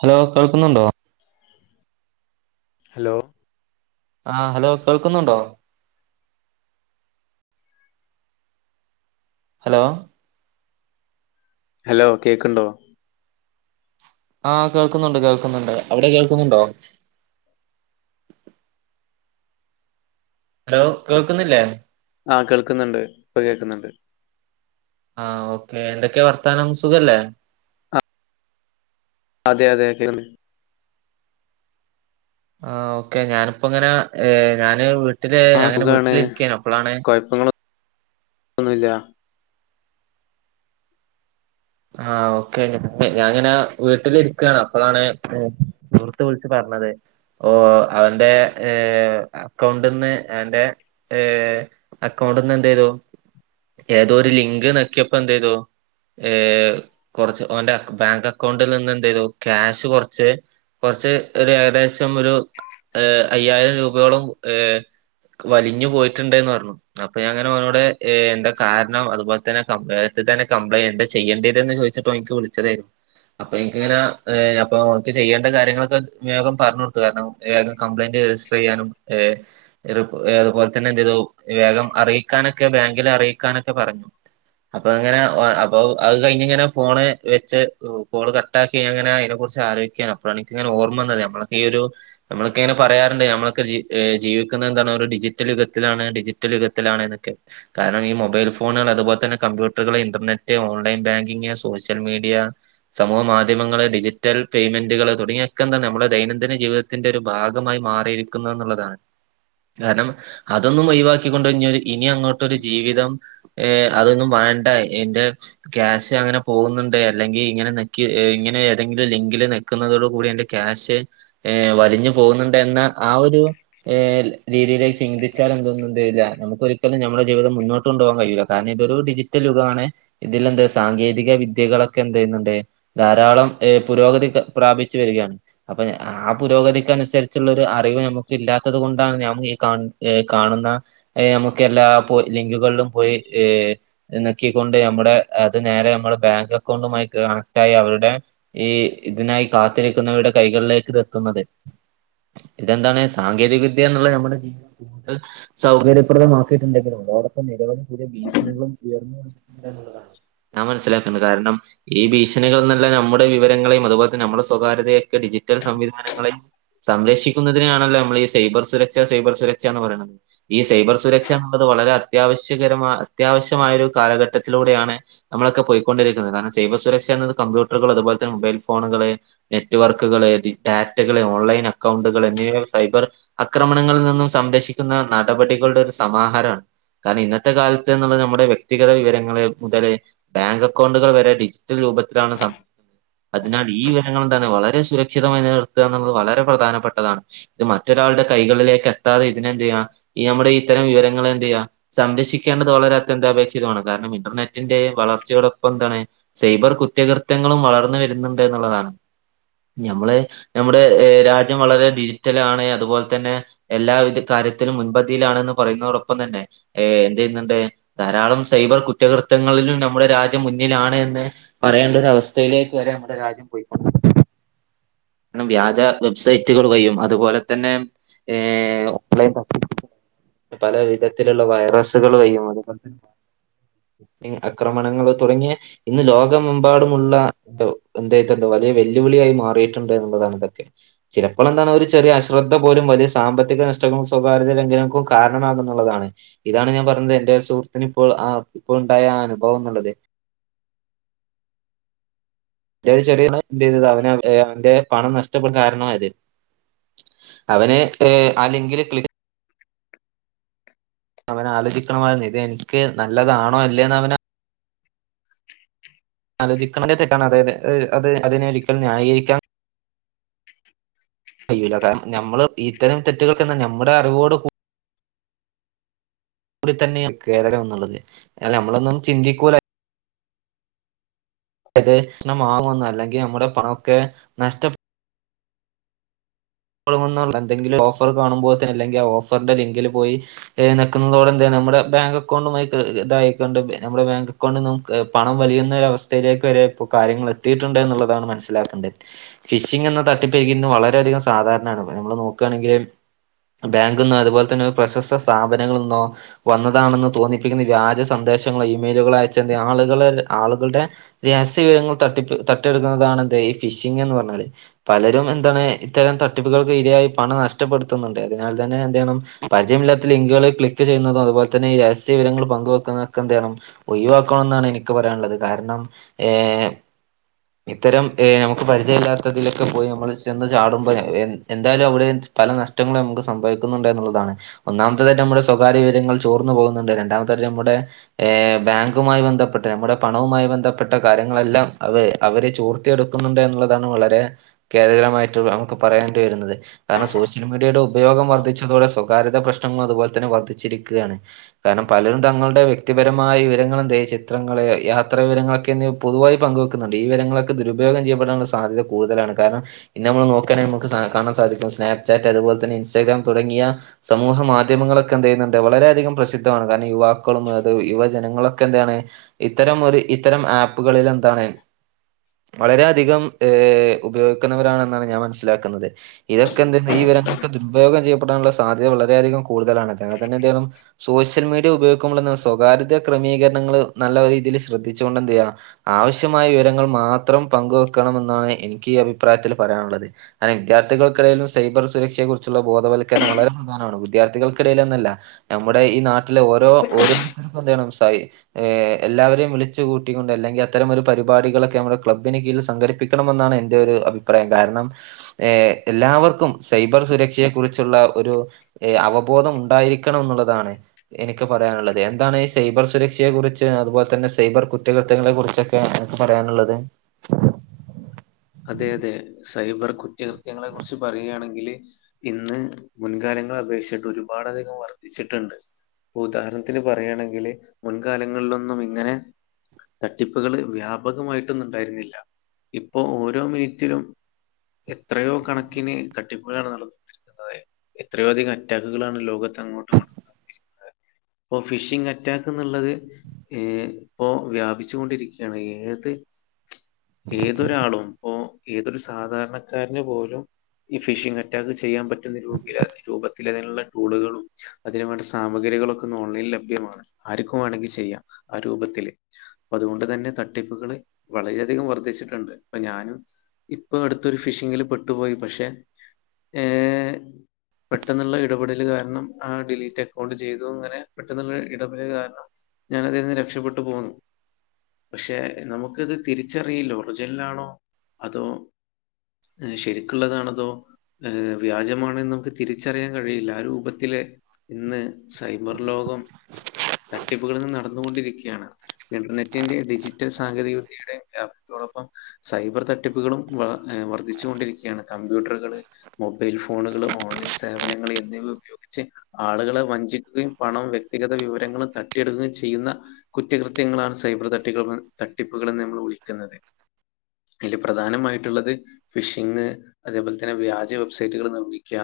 Hello, കേൾക്കുന്നുണ്ടോ. Hello, ആഹ് hello കേൾക്കുന്നുണ്ടോ? ഹലോ, ഹലോ, കേക്കുണ്ടോ? ആഹ് കേൾക്കുന്നുണ്ട് കേൾക്കുന്നുണ്ട് അവിടെ കേൾക്കുന്നുണ്ടോ? ഹലോ കേൾക്കുന്നില്ലേ? ആഹ് കേൾക്കുന്നുണ്ട് ഇപ്പ കേൾക്കുന്നുണ്ട്. ആഹ് ഓക്കെ എന്തൊക്കെയാ വർത്താനം സുഖല്ലേ? ആ അതെ അതെ [unintelligible] ആഹ് ഓക്കെ ഞാനിപ്പോ ഇങ്ങനെ ഞാന് വീട്ടില് അങ്ങനെ വീട്ടിലിരികേണ്‌ അപ്പളാണ്. അയ്പങ്ങള ഒന്നുല്യ ആഹ് ഓക്കെ ഞാൻ ഇങ്ങനെ വീട്ടിലിരിക്കാണ് അപ്പഴാണ്. സുഹൃത്ത് വിളിച്ച് പറഞ്ഞത്. ഓഹ് അവന്റെ ഏഹ് അക്കൗണ്ട്ന്ന് അവന്റെ. ഏഹ് അക്കൗണ്ടന്ന് എന്തയ്തു ഏതോ ഒരു ലിങ്ക് നക്ക്യപ്പോ എന്തയ്തോ. ഏഹ് കൊറച്ച് ഓന്റെ അക് ബാങ്ക് അക്കൗണ്ടിൽ നിന്ന് എന്ത്യ്തു ക്യാഷ് കുറച്ച്. കുറച്ച് ഒരു ഏകദേശം ഒരു എഹ് അയ്യായിരം രൂപയോളം ഏഹ് ക്ക്‌ വലിഞ്ഞു പോയിട്ടുണ്ട്ന്ന് ർഞ്ഞു. അപ്പൊ ഞാങ്ങെനെ ഓനോട് എന്താ കാരണം അതുപോലെ തന്നെ [inaudible] തന്നെ കപ്ലയിൻറ് ചെയ്യണ്ട്യെതന്ന് ചോദിച്ചിട്ടോ എനിക്ക് വിളിച്ചതേഞ്. അപ്പൊ എനിക്കിങ്ങനെ ഏഹ് അപ്പൊ വക്ക് ചെയ്യേണ്ട കാര്യങ്ങളൊക്കെ വേഗം പറഞ്ഞു കൊടുത്തു കാരണം. ഏഗം കംപ്ലയിന്റ് രജിസ്റ്ററെയ്യാനും. എരു എതുപോൽതന്നെ എന്തയ്തു വേഗം അറിയിക്കാനൊക്കെ ബാങ്കില അറിയിക്കാനൊക്കെ പറഞ്ഞു. അപ്പൊ അങ്ങനെ ഓ അപ് അപ്പൊ അഹ് കഴിഞ് ഇങ്ങനെ ഫോണ് വെച്ച് കോള് കട്ടാക്കി അങ്ങനെ അയ്നെ കുറിച്ച് ആലോചികെനു. പനിക്ക്ങ്ങന ഓർമ്മന്ന നമ്മലോക്കെ ഈ ഒരു. നമ്മളൊക്കെങ്ങനെ പറയാറുണ്ട് നമ്മളക്കെ ജി ഏഹ് ജീവിക്കുന്ന എന്താണ് ഒരു ഡിജിറ്റൽ യുഗത്തിലാണ് ഡിജിറ്റൽ യുഗത്തിലാണ് എന്നൊക്കെ കാരണം ഈ മൊബൈൽ ഫോണുകൾ അതുപോൽതന്നെ കമ്പ്യൂട്ടറുകൾ internet online banking social media സമൂഹ മാധ്യമങ്ങള് ഡിജിറ്റൽ പേയ്മെന്റുകള് തുടങ്ങിയൊക്കെ എന്താണ് നമ്മുടെ ദൈനംദിന ജീവിത ത്തിന്റെ ഒരു ഭാഗമായി മാറിയിരിക്കുന്ന എന്നുള്ളതാണ് കാരണം അതൊന്നും ഒഴിവാക്കിക്കൊണ്ടഴിഞ്ഞാ ഒരു ഇനി അങ്ങോട്ടരു ജീവിതം ഏഹ് അതൊന്നും വേണ്ട എന്റെ ക്യാഷ് അങ്ങനെ പോകുന്നുണ്ട് അല്ലെങ്കിൽ ഇങ്ങനെ നക്കി ഇങ്ങനെ ഏതെങ്കിലും ലിങ്കില് നെ ക്കുന്നതോടു കൂടി എറെ ക്യാഷ് ഏഹ് വലിഞ്ഞു പോകുന്നുണ്ട് എന്ന ആ ഒരു ഏഹ് രീതിയിലേക്ക് ചിന്തിച്ചാലെന്തൊന്നും [unintelligible] നമുക്കൊരിക്കലുംമ്മുടെ ജീവിതം മുന്നോട്ടൊണ്ടോവാൻ കഴിയുല കാരണം ഇതൊരു ഡിജിറ്റൽ യുഗമാണ് ഇതില എന്ത സാങ്കേതിക വിദ്യകളൊക്കെ എന്തയ്യുന്നുണ്ട് ധാരാളം ഏഹ് പുരോഗതി പ്രാപിച്ചു വരികയാണ് അപ്പൊ ആഹ് പുരോഗതിക്ക് അനുസരിച്ചുള്ളൊരു അറിവ് ഞമ്മുക്ക് ഇല്ലാത്തത് കൊണ്ടാണ് ഞാ ഈ കാ ഏഹ് കാണുന്ന എയമുക്ക് എല്ലാ പോ ലിങ്കുകളിലും പോയി ഈ നക്കിക്കൊണ്ട് നമ്മുടെ അത് നേരെ നമ്മുടെ ബാങ്ക് അക്കൗണ്ടുമായി കണക്റ്റ ആയി അവരുടെ ഈ ഇതിനായി കാത്തിരിക്കുന്നവര്ടെ കൈകളിലേക്ക്ത് ത്തുന്നത് ഇതെന്താണ് സാങ്കേതിക വിദ്യ എന്നുള്ള നമ്മുടെ ജീവിതം കൂടുതൽ സൗകര്യപ്രദമാ ക്ട്ട്ണ്ടങ്കില അതോടൊപ്പ നിരവധി പുതിയ ഭീസണുകളും ഉയർന്നണ്ട് ഞൻ മനസിലാക്കണ്ട് കാരണം ഈ ഭീഷണികൾന്നല്ല നമ്മുടെ വിവരങ്ങളെയും അതുപോ നമ്മുടെ സ്വകാര്യതയൊക്കെ ഡിജിറ്റൽ സംവിധാനങ്ങളെയും സംരക്ഷിക്കുന്നതിനാണല്ലോ നമ്മൾ ഈ സൈബർ സുരക്ഷ സൈബർ സുരക്ഷന്ന് പറയണുന്നത് ഈ സൈബർ സുരക്ഷ എന്നുള്ളത് വളരെ അത്യാവശ്യകരമായ അത്യാവശ്യമായ ഒരു കാലഘട്ടത്തിലൂടെയാണ് നമ്മളൊക്കെ പോയിക്കൊണ്ടിരിക്കുന്നത് കാര സൈവ സുരക്ഷ എന്നത് കമ്പ്യൂട്ടറുകള് അതുപോലെ തന്നേ മൊബൈൽ ഫോണുകള് നെറ്റ്വർക്കുകള് ഡാറ്റകള് ഓൺലൈൻ അക്കൗണ്ടുകൾ എന്നിവ സൈബർ ആക്രമണങ്ങളിൽ നിന്നും സംരക്ഷിക്കുന്ന നടപടികളുടെ ഒരു സമാഹാരമാണ് കാരണം ഇന്നത്തെ കാലത്ത്ന്നുള്ള നമ്മുടെ വ്യക്തിഗത വിവരങ്ങ ങ്ങള് മുതൽ ബാങ്ക് അക്കൗണ്ടുകൾ വരെ ഡിജിറ്റൽ രൂപത്തിലാണ് സംഭിക്കുന്നത് അതിനാൽ ഈ വിവരങ്ങൾ എന്താണ് വളരെ സുരക്ഷിതമായി നില നിർത്തുക എന്നുള്ളത് വളരെ പ്രധാനപ്പെട്ടതാണ് ഇത് മറ്റൊരാളുടെ കൈകളിലേക്ക് എത്താതെ ഇതിനെന്ത് ചെയ്യാ ഈ നമ്മുടെ ഇത്തരം വിവരങ്ങൾ എന്ത്െയ്യാ സംരക്ഷിക്കേണ്ടത് വളരെ അത്യന്ത അപേക്ഷിതമാണ് കാരണം ഇന്റർനെറ്റിന്റെ വളർച്ചയൊടൊപ്പം എന്താണ് സൈബർ കുറ്റകൃത്യങ്ങളും വളർന്നു വരുന്നുണ്ട് എന്നുള്ളതാണ് നഞമ്മള് നമ്മുടെ രാജ്യം വളരെ ഡിജിറ്റലാണ് അതുപോലെ തന്നെ എല്ലാവിധ കാര്യത്തിലും മുൻപതിയിലാണെന്ന് പറയുന്നതോടൊപ്പം തന്നെ ഏ എന്ത് ചെയ്യുന്നുണ്ട് ധാരാളം സൈബർ കുറ്റകൃത്യങ്ങളിലും നമ്മുടെ രാജ്യം മുന്നിലാണ് എന്ന് പറയേണ്ട ഒരവസ്ഥയിലേക്ക് വരെ നമ്മടെ രാജ്യം പോയിക്ക കണം വ്യാജ വെബ്സൈറ്റുകൾ വയ്യും അതുപോലെ തന്നെ ഓൺലൈൻ പ പല വിധത്തിലുള്ള വൈറസുകൾ വയ്യും അതുപോലെ തന്നെ ആക്രമണങ്ങൾ തുടങ്ങിയ ഇന്ന് ലോകമെമ്പാടുമുള്ള എന്തണ്ടോ വലിയ വെല്ലുവിളിയായി മാറിയിട്ട് ണ്ട് എന്നുള്ളതാണ് ഇതൊക്കെ ചിലപ്പോൾ എന്താണ് ഒരു ചെറിയ അശ്രദ്ധ പോലും വലിയ സാമ്പത്തിക നഷ്ടങ്ങളും സ്വകാര്യ ലംഘനങ്ങക്കും കാരണമാകെന്നുള്ളതാണ് ഇതാണ് ഞാൻ പറഞ്ഞത് എന്റെ സുഹൃത്തിന് ഇപ്പോൾ ഇപ്പോൾ ഉണ്ടായ അനുഭവം എന്നുള്ളത് എ ചെറിയ എന്ത് ചെയ്ത് അവന് അവന്റെ പണം നഷ്ടപ്പെടുന്ന കാരണമായത് അവന് അല്ലെങ്കിൽക് അവൻ ആലോചിക്കണമായിരുന്നു ഇത് എനിക്ക് നല്ലതാണോ അല്ലേന്ന് അവന് ആലോചിക്കുന്നക്കാണ് അതായത് അത് അതിനെൊരിക്കൽ ന്യായീകരിക്കാൻ കയ്യൂല്ല കാരണം നമ്മള് ഇത്തരം തെറ്റുകൾക്കന്താ നമ്മുടെ അറിവോട് കൂ ന്നെയ കേരംള്ളത് നമ്മളൊന്നും ചിന്തിക്കുലെ അത് ഭക്ഷമാവന്ന അല്ലെങ്കിൽ നമ്മുടെ പണമൊക്കെ നഷ്ട [unintelligible] എന്തെങ്കിലും ഓഫർ കാണുമ്പോഴത്തിന് അല്ലെങ്കി ആഹ് ഓഫറിന്റ ലിങ്കില് പോയി ഏഹ് നെക്കുന്നതോടെ എന്തേ നമ്മുടെ ബാങ്ക് അക്കൗണ്ടുമായിട്ട് ഇതായിക്കൊണ്ട് നമ്മുടെ ബാങ്ക് അക്കൗണ്ട്ന്നും ക് പണം വലിയുന്ന ഒരവസ്ഥയിലേക്ക് വരെ ഇപ്പോ കാര്യങ്ങളെത്തിയിട്ടുണ്ട് ന്ന്ള്ളതാണ് മനസ്സിലാക്കണ്ടത് ഫിഷിംഗ് എന്ന തട്ടിപ്പെരുകി ഇന്ന് വളരെയധികം സാധാരണയാണ് മേ നമ്മള് നോക്കണെങ്കില് ബാങ്ക്ന്നോ അതുപോലെ തന്നെ പ്രശസ്ത സ്ഥാപനങ്ങള്ന്നോ വന്നതാണെന്ന് തോന്നിപ്പിക്കുന്ന വ്യാജ സന്ദേശങ്ങള് ഇമെയിലുകളയച്ചെന്തേ ആളുകളെ ആളുകളുടെ രഹസ്യ വിവരങ്ങൾ തട്ടിപ്പ് തട്ടിയെടുക്കുന്നതാണ് ദെയ്ഫ് ഫിഷിങ്ങെന്ന് പറഞ്ഞാല്. പലരും എന്താണ് ഇത്തരം തട്ടിപ്പുകൾക്ക് ഇരയായി പണം നഷ്ടപ്പെടുത്തുന്നുണ്ട് അതിനാൽ തന്നെ എന്തെയ്യണം പരിചയമില്ലാത്ത ലിങ്കുകള് ക്ലിക്ക് ക്ക് ചെയ്യുന്നതും അതുപോലെ തന്നെ ഈ രഹസ്യ വിവരങ്ങൾ പങ്കുവെക്കുന്നതൊക്ക എന്തെയ്യണം ഒയിവാക്കണോന്നാണ് എനിക്ക് ക്ക് പറയാനുള്ളത് കാരണം ഏഹ് ഇത്തരം ഏഹ് നമുക്ക് പരിചയല്ലാത്തതിലൊക്ക പോയി നമ്മള് ചെന്ന് ചാടുമ്പയേ എൻ എന്തായാലും അവിടെ പല നഷ്ടങ്ങള് നമുക്ക് സംഭവിക്കുന്നുണ്ട് എന്നുള്ളതാണ് ഒന്നാമത്തതായിട്ട് നമ്മുടെ സ്വകാര്യ വിവരങ്ങൾ ചോർന്നു പോകുന്നുണ്ട് രണ്ടാമത്തായിട്ട് നമ്മുടെ ഏഹ് ബാങ്കുമായി ബന്ധപ്പെട്ട നമ്മുടെ പണവുമായി ബന്ധ- പ്പെട്ട കാര്യങ്ങളെല്ലാം അവേ അവര് ചോർത്തിയെടുക്കുന്നുണ്ട് എന്നുള്ളതാണ് വളരെ ഖേദകരമായി ട്ട് നമുക്ക് പറയേണ്ടി വരുന്നത് കാരണം സോഷ്യൽ മീഡിയയുടെ ഉപയോഗം വർദ്ധിച്ചതോടെ സ്വകാര്യത പ്രശ്നങ്ങൾ അതുപോലെ തന്നെ വർദ്ധിച്ചിരിക്കുകയാണ് കാരണം പലരും തങ്ങളുടെ വ്യക്തിപരമായ വിവരങ്ങളെന്തേ ചിത്രങ്ങള് യാത്രാ വിവരങ്ങളൊക്കെ എന്തെയും പൊതുവായി പങ്കുവെക്കുന്നുണ്ട് ഈ വിവരങ്ങളൊക്കെ ദുരുപയോഗം ചെയ്യപ്പെടാനുള്ള സാധ്യത കൂടുതലാണ് കാരണം ഇന്ന് നമ്മള് നോക്ക് ആണെങ്കി നമുക്ക് കാ കാണാൻ സാധിക്കും സ്നാപ് ചാറ്റ് അതുപോലെ തന്നെ ഇൻസ്റ്റഗ്രാം തുടങ്ങിയ സമൂഹ മാധ്യമങ്ങളൊക്കെ എന്തെയ്യുന്നുണ്ട് വളരെയധികം പ്രസിദ്ധ് ദ്ധമാണ് കാരണം യുവാക്കളും അത് യുവജനങ്ങളൊക്കെ എന്താണ് ഇത്തരം ഒര് ഇത്തരം ആപ്പുകളിലെന്താണ് വളരെയധികം ഏഹ് ഉപയോഗിക്കുന്നവരാണെന്നാണ് ഞാൻ മനസ്സിലാക്കുന്നത് ഇതൊക്കെ എന്ത്ന്ന് ഈ വിവരങ്ങളൊക്കെ ദുരുപയോഗം ചെയ്യപ്പെടാനുള്ള സാധ്യത വളരെയധികം കൂടുതലാണ് ഒക്കങ്ങനെത്തന്നെ എന്തെയ്യണം സോഷ്യൽ മീഡിയ ഉപയോഗിക്കുമ്പോളിന്ന് സ്വകാര്യതാ ക്രമീകരണങ്ങള് നല്ല രീതിയില് ശ്രദ്ധിച്ചു കൊണ്ടെന്തെയ്യാ ആവശ്യമായ വിവരങ്ങൾ മാത്രം പങ്കുവെക്കണമെന്നാണ് എനിക്കീ അഭിപ്രായത്തില് പറയാന്ള്ളത് അനേ വിദ്യാർത്ഥികൾക്കെടേലും സൈബർ സുരക്ഷയെ കുറിച് ച്ചുള്ള ബോധവൽക്കരണം വളരെ പ്രധാനമാണ് വിദ്യാർത്ഥികൾക്കിടയിലെന്നല്ല നമ്മുടെ ഈ നാട്ട് ട്ടിലെ ഓരോ ഓരോരുത്തരുപ്പെന്തെയ്യണം സൈ ഏഹ് എല്ലാവരെയും വിളിച്ച് കൂട്ടിക്കൊണ്ട് അല്ലെങ്കി അത്തരമൊരു പരിപാടികളൊക്കെ നമ്മടെ ക്ലബ്ബിന് കീഴിൽ സംഘടി പ്പിക്കണമെന്നാണ് എൻ്റെ ഒരു അഭിപ്രായം കാരണം സ് ഏഹ് എല്ലാവർക്കും സൈബർ സുരക്ഷയെ കുറിച്ചുള്ള ഒരു ഏഹ് അവബോധം ഉണ്ടായിരിക്ക് ക്കണംന്നുള്ളതാണ് എനിക്ക് ക്ക് പറയാനുള്ളത് എന്താണ് ഈ സൈബർ സുരക്ഷയെ കുറിച്ച് അതുപോലെ തന്നെ സൈബർ കുറ്റകൃത്യങ്ങളെ കുറിച്ച് കേ എനക്ക് പറയാനുള്ളത് അതേയതെ സൈബർ കുറ്റകൃത്യങ്ങളെ കുറിച്ച് പറയുകയാണെങ്കില് ഇന്ന് മുൻകാലങ്ങളെ അപേക്ഷിച്ചട്ട് ഒരുപാടധികം വർദ്ധിച്ചിട്ട്ണ്ട്. ഉദാഹരണത്തിന് പറയാണെങ്കില് മുൻകാലങ്ങളിലൊന്നും ഇങ്ങനെ തട്ടിപ്പുകള് വ്യാപകമായിട്ടൊന്നും ഇണ്ടായിരുന്നില്ല ഇപ്പൊ ഓരോ മിനിറ്റിലും എത്രയോ കണക്കിന് തട്ടിപ്പുകളാണ് നട അതെ എത്രയോ അധികം അറ്റാക്കുകളാണ് ലോകത്തങ്ങോട്ടും ഇങ്ങോട്ടും [inaudible] ഇപ്പൊ ഫിഷിംഗ് അറ്റാക്ക്ന്ന്ള്ളത് ഏഹ് ഇപ്പോ വ്യാപിച്ചു കൊണ്ടിരിക്കുകയാണ് ഏത് ഏത് ഇപ്പോ ഏതൊരു സാധാരണക്കാരന് പോലും ഈ ഫിഷിംഗ് അറ്റാക്ക് ചെയ്യാൻ പറ്റുന്ന രൂപിലാ രൂപത്തിലതിനുള്ള ടൂളുകളും അതിന് വേണ്ട സാമഗ്രികളൊക്ക ഇന്ന് ഓൺലൈനിൽ ലഭ്യമാണ് ആര്ക്കും വേണെങ്കി ചെയ്യാം ആ രൂപത്തില് അതുകൊണ്ട് തന്നെ തട്ടിപ്പുകള് വളരെയധികം വർദ്ധിച്ചിട്ട് ട്ട്ണ്ട് ഇപ്പ ഞാനും ഇപ്പൊ അടുത്തൊരു ഫിഷിങ്ങില് പെട്ടുപോയി പക്ഷേ ഏ പെട്ടെന്നുള്ള ഇടപെടല് കാരണം ആഹ ഡിലീറ്റ് അക്കൗണ്ട് ചെയ്തു അങ്ങനെ പെട്ടെന്നുള്ള ഇടപെടല് കാരണം. ഞാനതിന്ന് രക്ഷപ്പെട്ടു പോന്നു പക്ഷെ നമുക്കത് തിരിച്ചറിയില്ലോ. ഒറിജിനലാണോ അതോ ശരിക്കുള്ളതാണതോ. ഏ വ്യാജമാണെന്ന് നമുക്ക് തിരിച്ചറിയാൻ കഴിയില്ല ആ രൂപത്തില്. ഇന്ന് സൈബർ ലോകം. തട്ടിപ്പുകള് നടന്നുകൊണ്ടിരിക്കുകയാണ് ഇന്റർനെറ്റിന്റെ ഡിജിറ്റൽ സാങ്കേതിക വിദ്യയുടെ. അതോടൊപ്പം സൈബർ തട്ടിപ്പുകളും വർദ്ധിച്ചു കൊണ്ടിരിക്കുകയാണ് കമ്പ്യൂട്ടറുകള്. മൊബൈൽ ഫോണുകള് ഓൺലൈൻ സേവനങ്ങള് എന്നിവ ഉപയോഗിച്ച്. ആളുകളെ വഞ്ചിക്കുകയും പണം വ്യക്തിഗത വിവരങ്ങളും തട്ടിയെടുക്കുകയും ചെയ്യുന്ന. കുറ്റകൃത്യങ്ങളാണ് സൈബർ തട്ടിക തട്ടിപ്പുകൾ എന്ന്നമ്മൾ വിളിക്കുന്നത്. അയ്ല് പ്രധാനമായിട്ടുള്ളത്. ഫിഷിംഗ് അതേപോലെ തന്നെ വ്യാജ വെബ്സൈറ്റുകൾ നിർമ്മിക്കുക.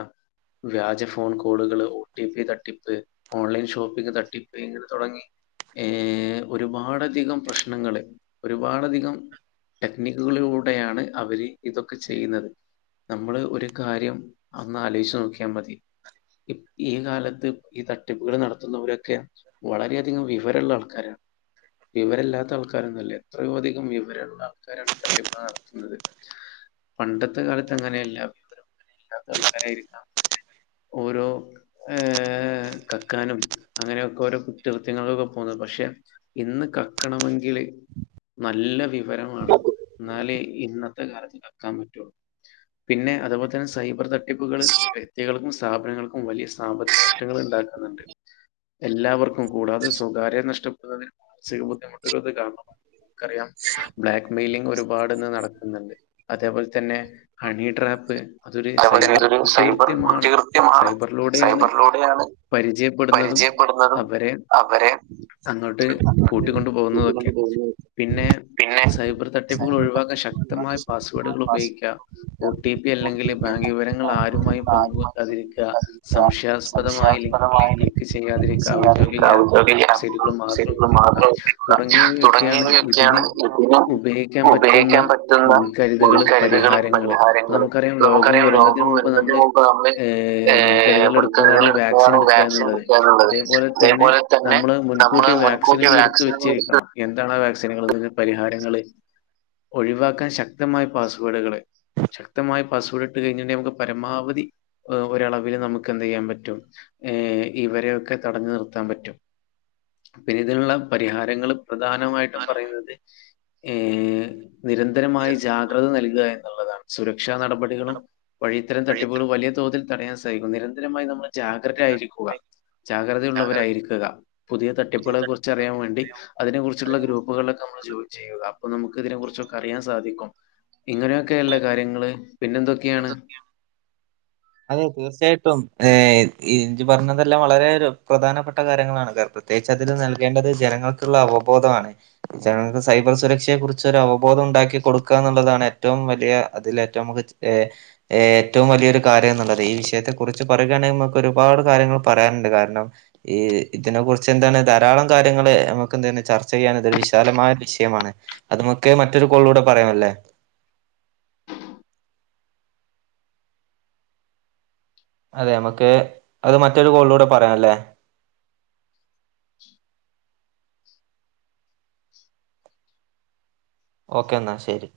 വ്യാജ ഫോൺ കോളുകള് ഒ ടി പി തട്ടിപ്പ്. ഓൺലൈൻ ഷോപ്പിങ് തട്ടിപ് ഇങ്ങനെ തുടങ്ങി. ഏഹ് ഒരുപാടധികം പ്രശ്നങ്ങള് ഒരുപാടധികം. ടെക്നിക്കുകളിലൂടെയാണ് അവര് ഇതൊക്കെ ചെയ്യുന്നത്. നമ്മള് ഒരു കാര്യം അന്ന് ആലോചിച്ച് നോക്കിയാൽ മതി. ഈ കാലത്ത് ഈ തട്ടിപ്പുകൾ നടത്തുന്നവരൊക്കെ വളരെയധികം വിവരമുള്ള ആൾക്കാരാണ്. വിവരല്ലാത്ത ആൾക്കാരൊന്നുമല്ല എത്രയധികംവി. ആൾക്കരാണ് തട്ടിപ് നടത്തുന്നത് പണ്ടത്തെ കാലത്ത് അങ്ങനെയല്ല വിവരം. ഇല്ലാത്ത ആൾക്കാരായിരിക്കാം ഓരോ. ഏ കക്കാനും അങ്ങനെയൊക്കെ ഓരോ കുറ്റകൃത്യങ്ങളും ഒക്കെ പോകുന്നത് പക്ഷെ. ഇന്ന് കക്കണമെങ്കിൽ നല്ല വി. വിവരം വേണ്ട എന്നാലേ ഇന്നത്തെ കാലത്ത് കക്കാൻ പറ്റുള്ളൂ. പിന്നെ അതുപോലെ തന്നെ സൈബർ തട്ടിപ്പുകൾ വ്യക്തികൾക്കും സ്ഥാപനങ്ങൾക്കും വലിയ. സാമ്പത്തിക നഷ്ടങ്ങള് ഉണ്ടാക്കുന്നുണ്ട് എല്ലാവർക്കും കൂടാതെ സ്വകാര്യ നഷ്ടപ്പെടുന്നതിന്. ചെറിയബുദ്ധിമുട്ടുളത് കാരണം അറിയാം. ബ്ലാക്ക് മെയിലിങ് ഒരുപാട്ന്ന് നടക്കുന്നുണ്ട് അതേപോലെ തന്നെ ഹണി ട്രാപ്പ്. അതൊരു അതേപോലെ തന്നെ സൈബർ ഇതൊരു സൈബർ കുറ്റകൃത്യമാണ് കുറ്റകൃത്യമാണ് സൈബറിലൂടെയാണ്. സൈബറിലൂടെയാണ് പരിചയപ്പെടുന്നതും പരിചയപ്പെടുന്നതും അവരെ അവരെ അങ്ങോട്ട് കൂട്ടിക്കൊണ്ടു പോകുന്നതൊക്കെ. കൂട്ടിക്കൊണ്ട് പിന്നെ പിന്നെ സൈബർ തട്ടിപ്പുകൾ സൈബർ ഒഴിവാക്കാൻ തട്ടിപ്പ് ഒരുപാട് ശക്തമായ ശക്തമായ പാസ്വേർഡുകൾ ഉപയോഗിക്കുക പാസ്വേഡുകൾ ഒ ഉപയോഗിക്കുക ടി പി ഒ അല്ലെങ്കിൽ. ടി പി ബാങ്ക് അല്ലെങ്കിൽ വിവരങ്ങൾ ആരുമായും കാര്യവിവരങ്ങൾ പങ്ക് ആരുമായി വെക്കാതിരിക്കുക പങ്കിടാതിരിക്കുക സംശയാസ്പദമായ ലിങ്കുകള സംശയാസ്പദമായ ക്ലിക്ക്. ഒക്കെ ലിങ്ക് ചെയ്യാതിരിക്കുക ഔദ്യോഗിക ചെയ്യാതിരിക്കുക ആപ്പുകളും ഔദ്യോഗിക ആപ്പുകളും സൈറ്റുകളും മാത്രമേ വെബ്സൈറ്റുകൾ ഉിക്ക തുടങ്ങിയവയൊക്കെയാണ്. ഒക്കെയാണ് ഇതിന് ഉപയോഗിക്കാൻ പറ്റുന്ന മുൻകരുതുകള് മുൻകരുതലുകൾ പരിഹാരങ്ങള് പരിഹാരങ്ങൾ നമുക്കറിയാം. രോഗം വരുന്നതിന് ലോകം മുമ്പ് നമ്മൾ വരുന്നതിന് മുമ്പ് നമ്മൾ ഏർ മുൻകരുതൽ മുൻകരുതൽ എടുക്കുന്നതാണ് വാക്സിൻ എടുക്കുകയാണ് എടുക്കുക വാക്സിൻ എന്നുള്ളത്. എടുക്കുക എന്നുള്ളത് അതേപോലെ തന്നെ അതേപോലെ തന്നെ നമ്മള് നമ്മൾ മുൻകൂട്ടി മുൻകൂട്ടി വാക്സിനുകൾ എടുത്ത് വാക്സിനുകൾ എടുക്കാനും വെച്ചിരിക്കണം. എന്താണ് വാക്സിനുകള് നിന്ന് പരിഹാരങ്ങൾ ഒഴിവാക്കാൻ ശക്തി. ശക്തമായ പാസ്വേഡുകൾ ശക്തമായ. പാസ്വേഡ് ഇട്ട് കഴിഞ്ണ്ടങ്കി നമുക്ക് പരമാവധി ഒരളവിൽ നമുക്ക് എന്ത് ചെയ്യാൻ പറ്റും. ഏ ഇവരെയൊക്കെ തടഞ്ഞു നിർത്താൻ പറ്റും പിന്നെ ഇതിനുള്ള പരിഹാരങ്ങളും. പ്രധാനമായിട്ടും പറയുന്നത് ഏ നിരന്തരമായി ജാത. ഏർ, ജാഗ്രത നൽകുക എന്നുള്ളതാണ് സുരക്ഷാ നടപടികളും വഴി ഇത്തരം തട്ടിപ്പുകളും വലിയ തോതിൽ. തടയാൻ സാധിക്കും നിരന്തരമായി നമ്മൾ ജാഗ്രത ആയിരിക്കുക ജാഗ്രത ജാഗ്രതയള്ളവരായിരിക്കുക പുതിയ തട്ടിപ്പുകളെ കുറിച്ച് അറിയാൻ വേണ്ടി അതിനെ കുുറിച്ചുള്ള ഗ്രൂപ്പുകളൊക്കെ നമ്മെയിനെ. ചെയ്യ അപ്പൊ നമുക്ക് ഇതിനെ കുറിച്ചൊക്കെ അറിയാൻ സാധിക്കും ഇങ്ങനെയൊക്കെയുള്ള കാര്യങ്ങള് പിന്നെന്തൊക്കെ. ക്കെയാണ് എന്തൊക്കെയാണ് അതെ തീർച്ചയായിട്ടും ഇജ പറഞ്ഞതെല്ലാം വളരെ പ്രധാനപ്പെട്ട കാര്യങ്ങളാണ് ഗർ. ത്യേകിച്ച് അതിൽ നൽകേണ്ടത് ജനങ്ങൾക്കുള്ള അവബോധമാണ് ജനങ്ങൾക്ക് സൈബർ സുരക്ഷയെ കുറിച് ച്ച് ഒരഅവബോധം ഉണ്ടാക്കി കൊടുക്കുക എന്നുള്ളതാണ് ഏറ്റ റ്റവും വലിയ അതിൽ ഏറ്റവും നമുക്ക് ഏറ്റവും വലിയൊരു കാര്യം എന്നുള്ളത് ഈ വിഷയത്തെ കുറിച്ച് പറയുകയാണെങ്കിൽ നമുക്ക് ഒരുപാട് കാര്യങ്ങൾ പറയാറുണ്ട് കാരണം ഈ ഇതിനെ കുറിച്ചെന്താണ് ധാരാളം കാര്യങ്ങള് അമുക്കെന്താണ് ചർച്ചെയ്യാന് തൊരു വിശാലമായൊര് വിഷയമാണ് അത് മൊക്കെ മറ്റൊരു കോൾളൂടെ പറയാമല്ലേ അതെ യമക്ക് അത് മറ്റൊരു കോൾളൂടെ പറയാല്ലേ ഓക്കേ ന്നാ ശെരി.